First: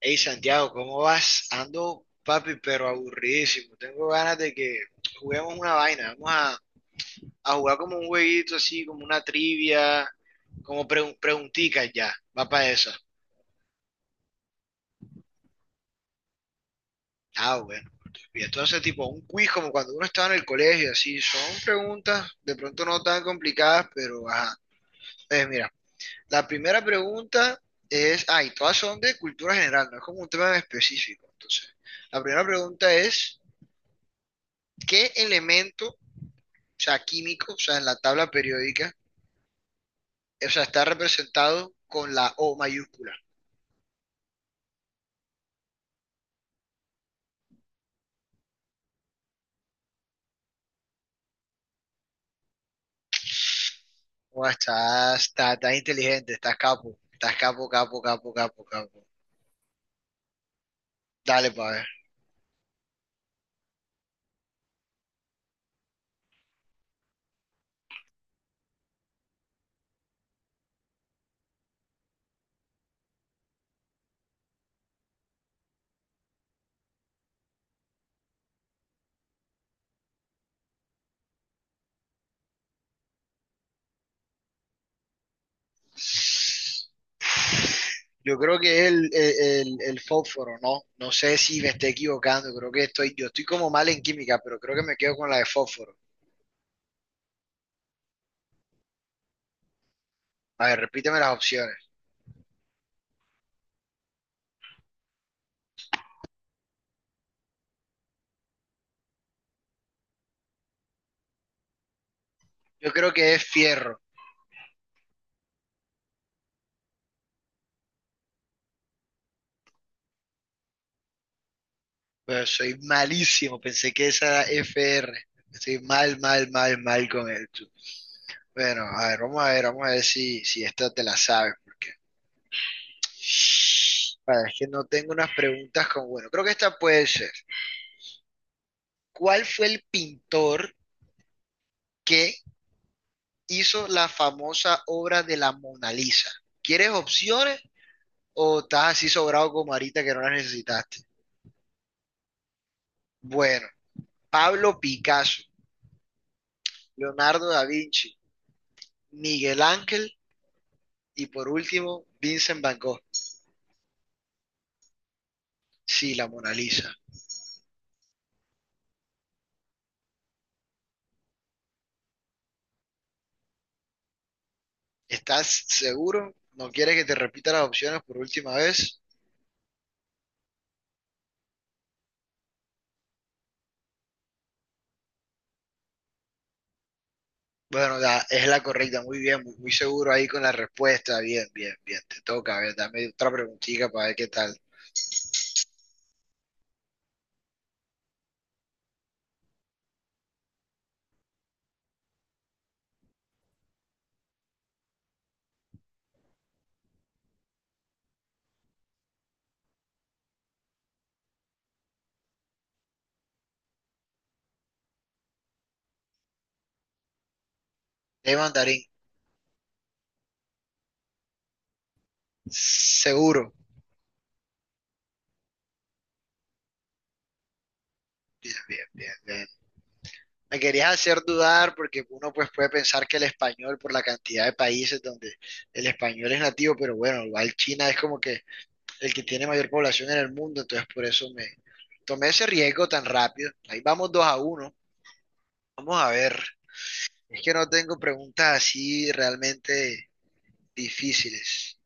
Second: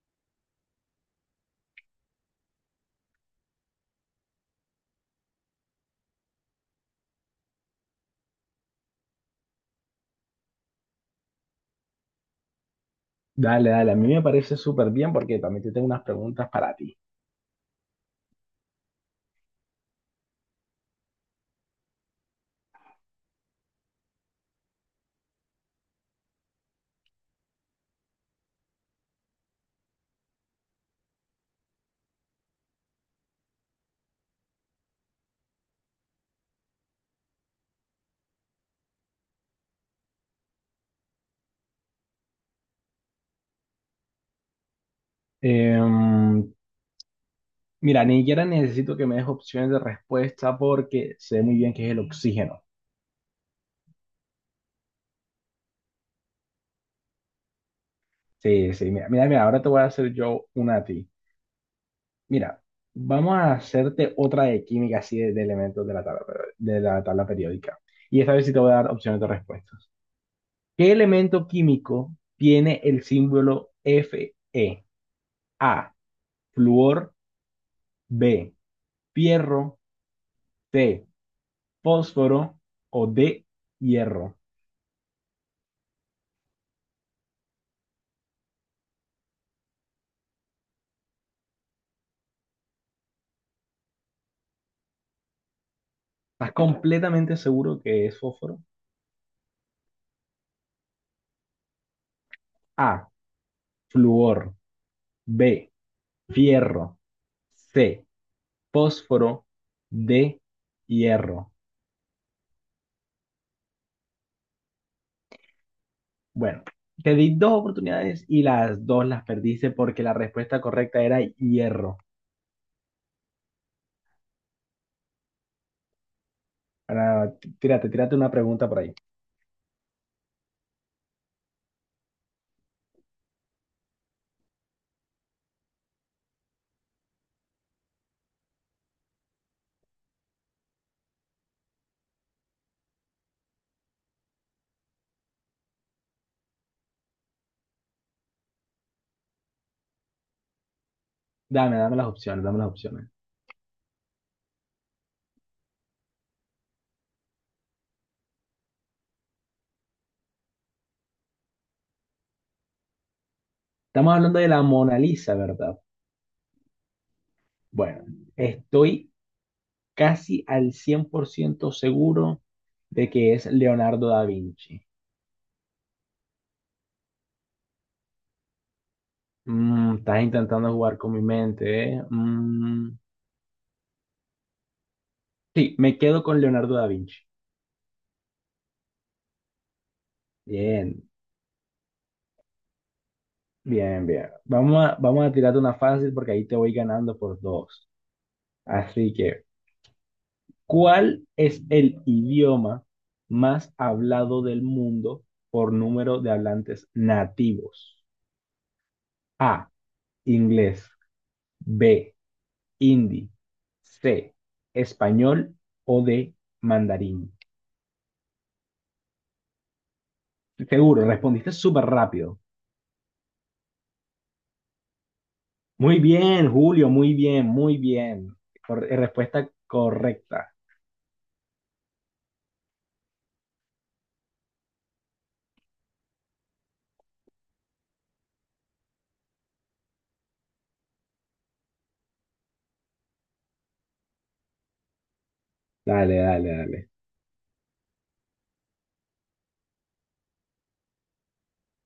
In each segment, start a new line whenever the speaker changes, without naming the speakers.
Hey Santiago, ¿cómo vas? Ando, papi, pero aburridísimo. Tengo ganas de que juguemos una vaina. Vamos a jugar como un jueguito así, como una trivia, como preguntitas ya. Va para esa.
Dale, dale, a mí me parece súper bien porque también te tengo unas preguntas para ti.
Ah, bueno. Y entonces, tipo, un quiz como cuando uno estaba en el colegio, así. Son preguntas, de pronto no tan complicadas, pero ajá. Entonces, mira, la primera pregunta es, ay, todas son de cultura general, no es como un tema en específico. Entonces, la primera pregunta es, ¿qué elemento sea, químico, o sea, en la tabla periódica, o sea, está representado con la O mayúscula?
Em, mira, ni siquiera necesito que me des opciones de respuesta porque sé muy bien que es el oxígeno.
O estás inteligente, estás capo, capo, capo, capo,
Sí, sí,
capo.
mira, mira, mira, ahora te voy a hacer yo una a ti.
Dale para ver.
Mira, vamos a hacerte otra de química, así de elementos de la tabla, de la tabla periódica. Y esta vez sí te voy a dar opciones de respuestas. ¿Qué elemento químico tiene el símbolo Fe? A, fluor. B, Pierro. C, fósforo. O D, hierro.
Yo creo que es el fósforo, ¿no? No sé si me esté equivocando, creo que yo estoy como mal en química, pero creo que me quedo con la de fósforo.
¿Estás completamente seguro que es fósforo?
A ver, repíteme las opciones.
A, flúor. B, fierro. C, fósforo. D, hierro.
Yo creo que es fierro,
Bueno, te di dos oportunidades y las dos las perdiste porque la respuesta correcta era hierro.
pero soy malísimo, pensé que esa era FR. Estoy mal, mal, mal, mal con
Ahora,
el.
tírate una pregunta por
Bueno,
ahí.
a ver, vamos a ver, vamos a ver si esta te la sabes, porque a ver, es que no tengo unas preguntas con, bueno, creo que esta puede ser. ¿Cuál fue el pintor que hizo la famosa obra de la Mona Lisa? ¿Quieres opciones o estás así sobrado como ahorita que no las necesitaste?
Dame, dame las opciones, dame las opciones.
Bueno, Pablo Picasso, Leonardo da Vinci, Miguel Ángel y por último, Vincent Van Gogh.
Estamos hablando de la Mona Lisa, ¿verdad?
Sí, la Mona Lisa.
Bueno, estoy casi al 100% seguro de que es Leonardo da Vinci.
¿Estás seguro? ¿No quieres que te repita las opciones por última vez?
Estás intentando jugar con mi mente, ¿eh? Mm, sí, me quedo con Leonardo da Vinci.
Bueno, es la correcta, muy bien, muy, muy seguro ahí con la
Bien,
respuesta. Bien, bien, bien, te toca. A ver, dame otra preguntita para
bien,
ver qué
bien.
tal.
Vamos a tirarte una fácil porque ahí te voy ganando por dos. Así que, ¿cuál es el idioma más hablado del mundo por número de hablantes nativos? A, inglés. B, hindi. C, español. O D, mandarín.
De mandarín,
Seguro, respondiste súper rápido.
seguro.
Muy bien, Julio, muy bien, muy bien.
Bien, bien, bien, bien.
Respuesta correcta.
Me querías hacer dudar porque uno pues puede pensar que el español, por la cantidad de países donde el español es nativo, pero bueno, igual China es como que el que tiene mayor población en el mundo, entonces por eso me tomé ese riesgo tan rápido. Ahí vamos 2-1. Vamos a
Dale,
ver.
dale, dale.
Es que no tengo preguntas así realmente difíciles.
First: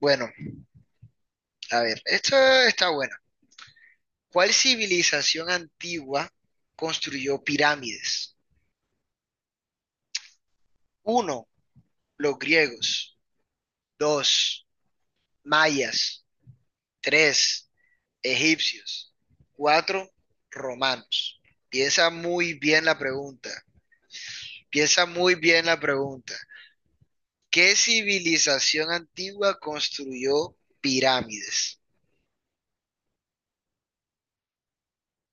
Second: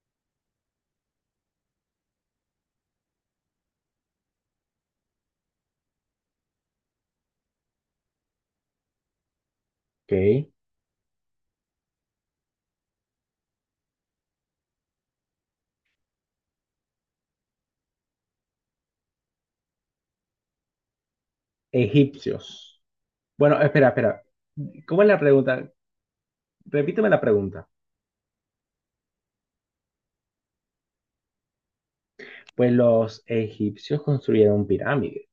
Bueno, a ver, esto está bueno. ¿Cuál civilización antigua construyó pirámides?
Ok.
Uno, los griegos. Dos, mayas. Tres, egipcios. Cuatro, romanos. Piensa muy
Egipcios.
bien la pregunta.
Bueno, espera, espera. ¿Cómo
Piensa
es la
muy bien
pregunta?
la pregunta.
Repíteme la pregunta.
¿Qué civilización antigua construyó pirámides?
Pues los egipcios construyeron pirámides.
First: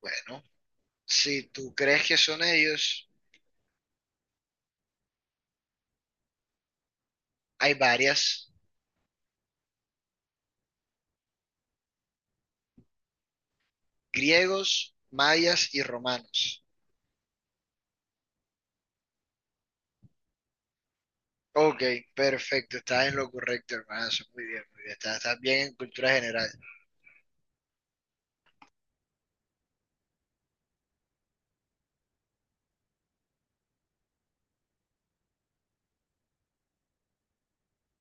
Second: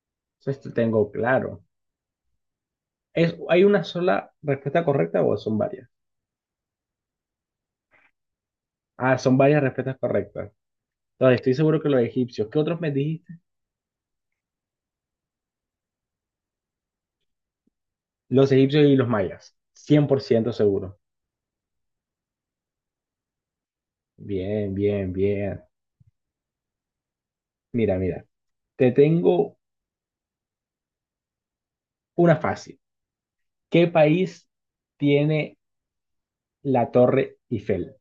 Bueno,
Eso esto tengo
si
claro.
tú crees que son ellos,
¿Es, hay una sola respuesta correcta o son varias?
hay varias.
Ah, son varias respuestas correctas. No, estoy seguro que los egipcios. ¿Qué otros me dijiste?
Griegos, mayas y romanos.
Los egipcios y los mayas. 100% seguro.
Ok, perfecto. Estás en lo correcto, hermanazo. Muy bien,
Bien,
muy bien.
bien,
Estás, estás
bien.
bien en cultura general.
Mira, mira. Te tengo una fácil. ¿Qué país tiene la Torre Eiffel?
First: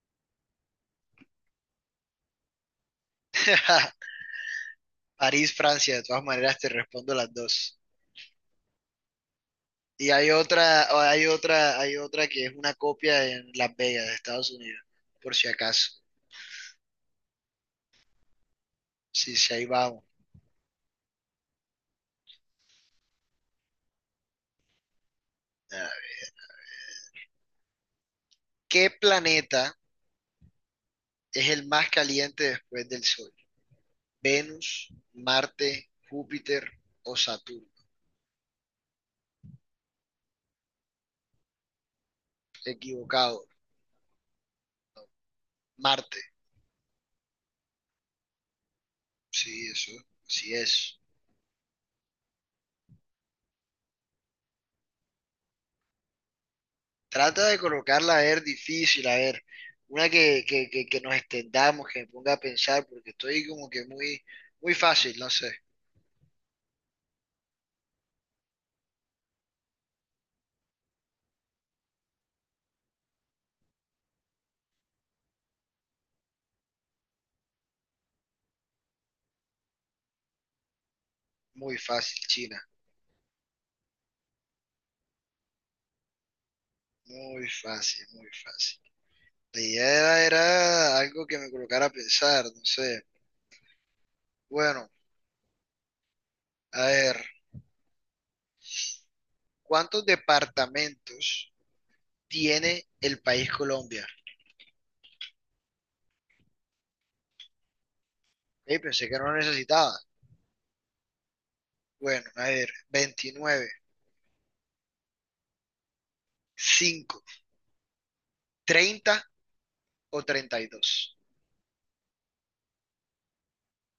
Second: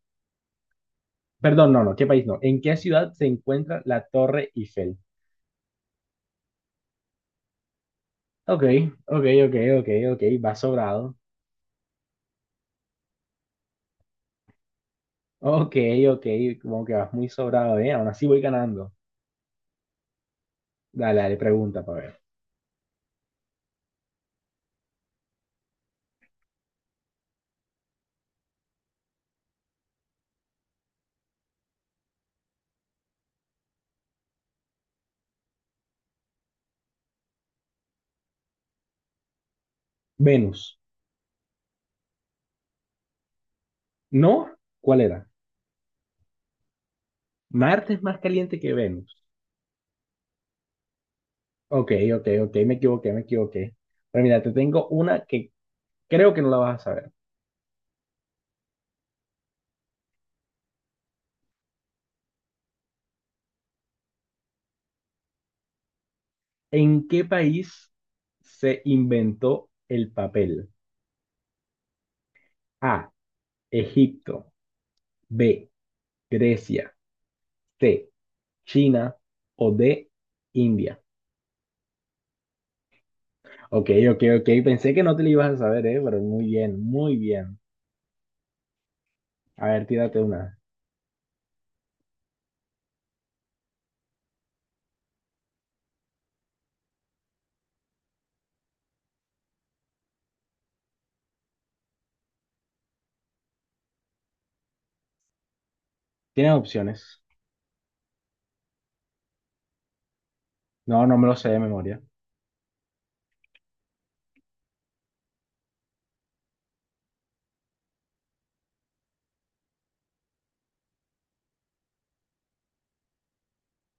Perdón, no, no. ¿Qué país no? ¿En qué ciudad se encuentra la Torre Eiffel?
París, Francia, de todas maneras te respondo las dos.
Ok, ok, ok, ok,
Y
ok.
hay
Vas
otra,
sobrado.
hay otra, hay otra que es una copia en Las Vegas, de Estados Unidos, por si
Ok,
acaso.
ok. Como que vas muy sobrado, ¿eh? Aún así voy ganando.
Sí, sí, ahí vamos.
Dale, dale, pregunta para ver.
Ah, ¿qué planeta es el más caliente después del Sol? ¿Venus, Marte, Júpiter o Saturno?
Venus.
Equivocado.
¿No? ¿Cuál era?
Marte.
Marte es más caliente que Venus.
Sí, eso. Así es.
Ok, ok, ok, me equivoqué, me equivoqué. Pero mira, te tengo una que creo que no la vas a saber.
Trata de colocarla a ver difícil, a ver. Una que nos extendamos, que me ponga a pensar, porque estoy como que muy, muy fácil, no sé.
¿En qué país se inventó el papel? A, Egipto. B, Grecia. C, China. O D, India.
Muy fácil, China.
Ok, ok, ok, pensé que no te la ibas a saber, pero muy bien, muy
Muy
bien.
fácil, muy fácil. La
A ver, tírate
idea
una.
era algo que me colocara a pensar, no sé. Bueno, a ver, ¿cuántos departamentos tiene el país Colombia?
¿Tienes opciones?
Pensé que no lo necesitaba.
No, no me lo sé de memoria.
Bueno, a ver, 29, cinco, 30 o 32.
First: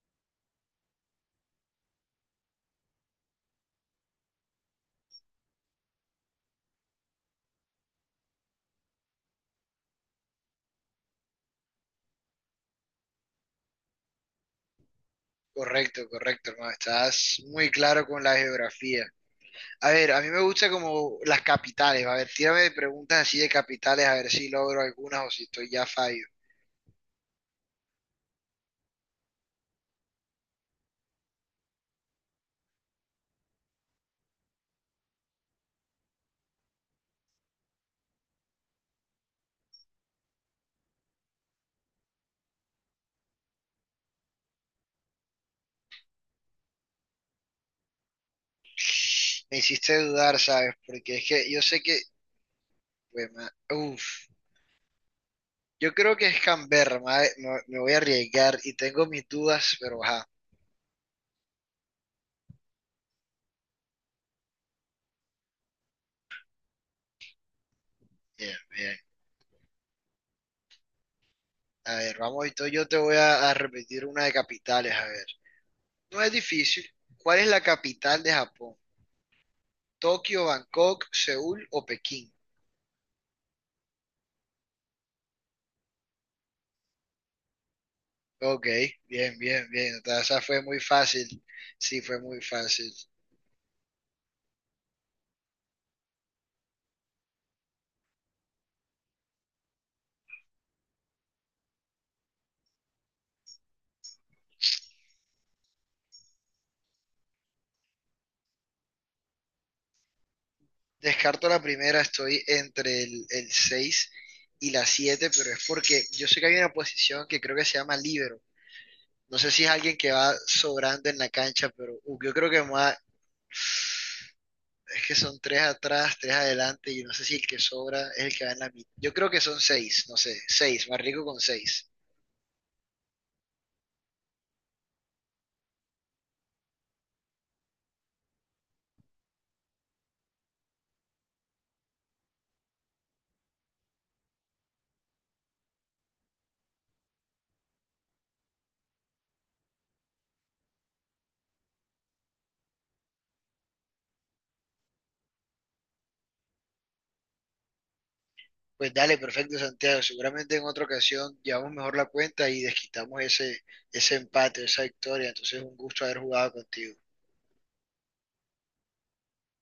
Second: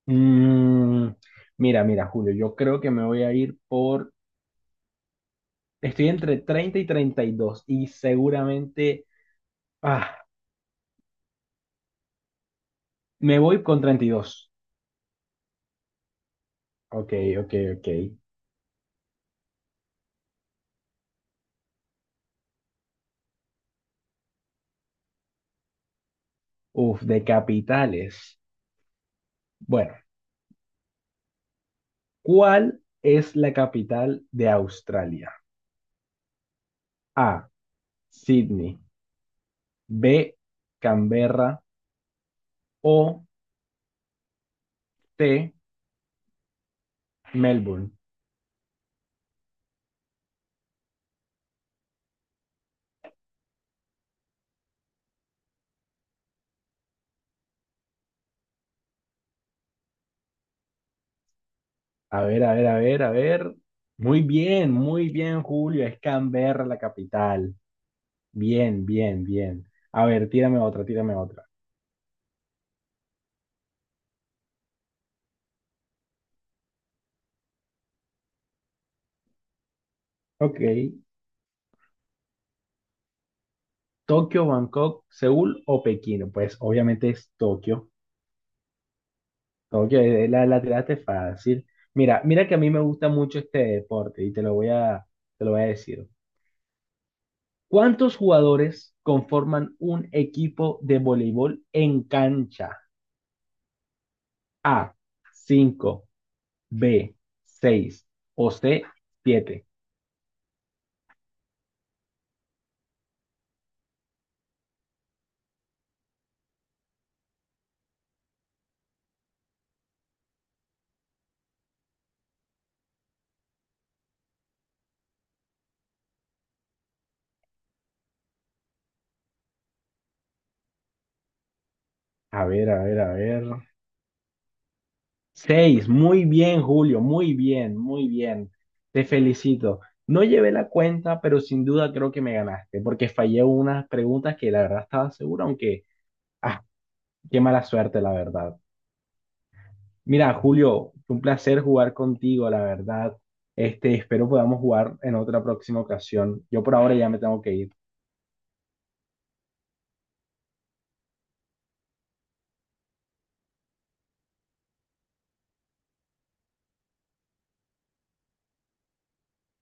Mm, mira, mira, Julio, yo creo que me voy a ir por. Estoy entre 30 y 32 y seguramente, ah, me voy con 32.
Correcto, correcto, hermano.
Ok,
Estás
ok,
muy
ok.
claro con la geografía. A ver, a mí me gusta como las capitales. A ver, tírame preguntas así de capitales, a ver si logro algunas o si estoy ya fallo.
Uf, de capitales. Bueno, ¿cuál es la capital de Australia? A, Sydney. B, Canberra. O C, Melbourne.
Me hiciste dudar, ¿sabes? Porque es que yo sé que... pues, uf, yo creo que es Canberra, Me voy a arriesgar y tengo mis dudas, pero ajá.
A ver, a ver, a ver, a ver. Muy bien, Julio. Es Canberra la capital.
Bien,
Bien,
bien.
bien, bien. A ver, tírame otra, tírame otra.
A ver, vamos, entonces yo te voy a repetir una de capitales, a ver. No es difícil. ¿Cuál es la capital de Japón? Tokio,
Ok,
Bangkok, Seúl o Pekín.
Tokio, Bangkok, Seúl o Pekín. Pues obviamente es Tokio.
Ok, bien, bien, bien. O
Tokio,
sea, esa
la
fue muy
tiraste
fácil.
fácil.
Sí, fue
Mira,
muy
mira que a mí me
fácil.
gusta mucho este deporte y te lo voy a decir. ¿Cuántos jugadores conforman un equipo de voleibol en cancha? A, cinco. B, seis. O C, siete.
Descarto la primera, estoy entre el 6 y la 7, pero es porque yo sé que hay una posición que creo que se llama líbero. No sé si es alguien que va sobrando en la cancha, pero yo creo que más... Es que son tres atrás, tres adelante, y no sé si el que sobra es el que va en la mitad. Yo creo que son seis, no sé, seis, más rico con seis.
A ver, a ver, a ver. Seis, muy bien, Julio, muy bien, muy bien. Te felicito. No llevé la cuenta, pero sin duda creo que me ganaste, porque fallé unas preguntas que la verdad estaba seguro, aunque, ah, qué mala suerte, la verdad. Mira, Julio, fue un placer jugar contigo, la verdad. Este, espero podamos jugar en otra próxima ocasión. Yo por ahora ya me tengo que ir.
Pues dale, perfecto, Santiago. Seguramente en otra ocasión llevamos mejor la cuenta y desquitamos ese empate, esa victoria. Entonces, un gusto haber jugado contigo.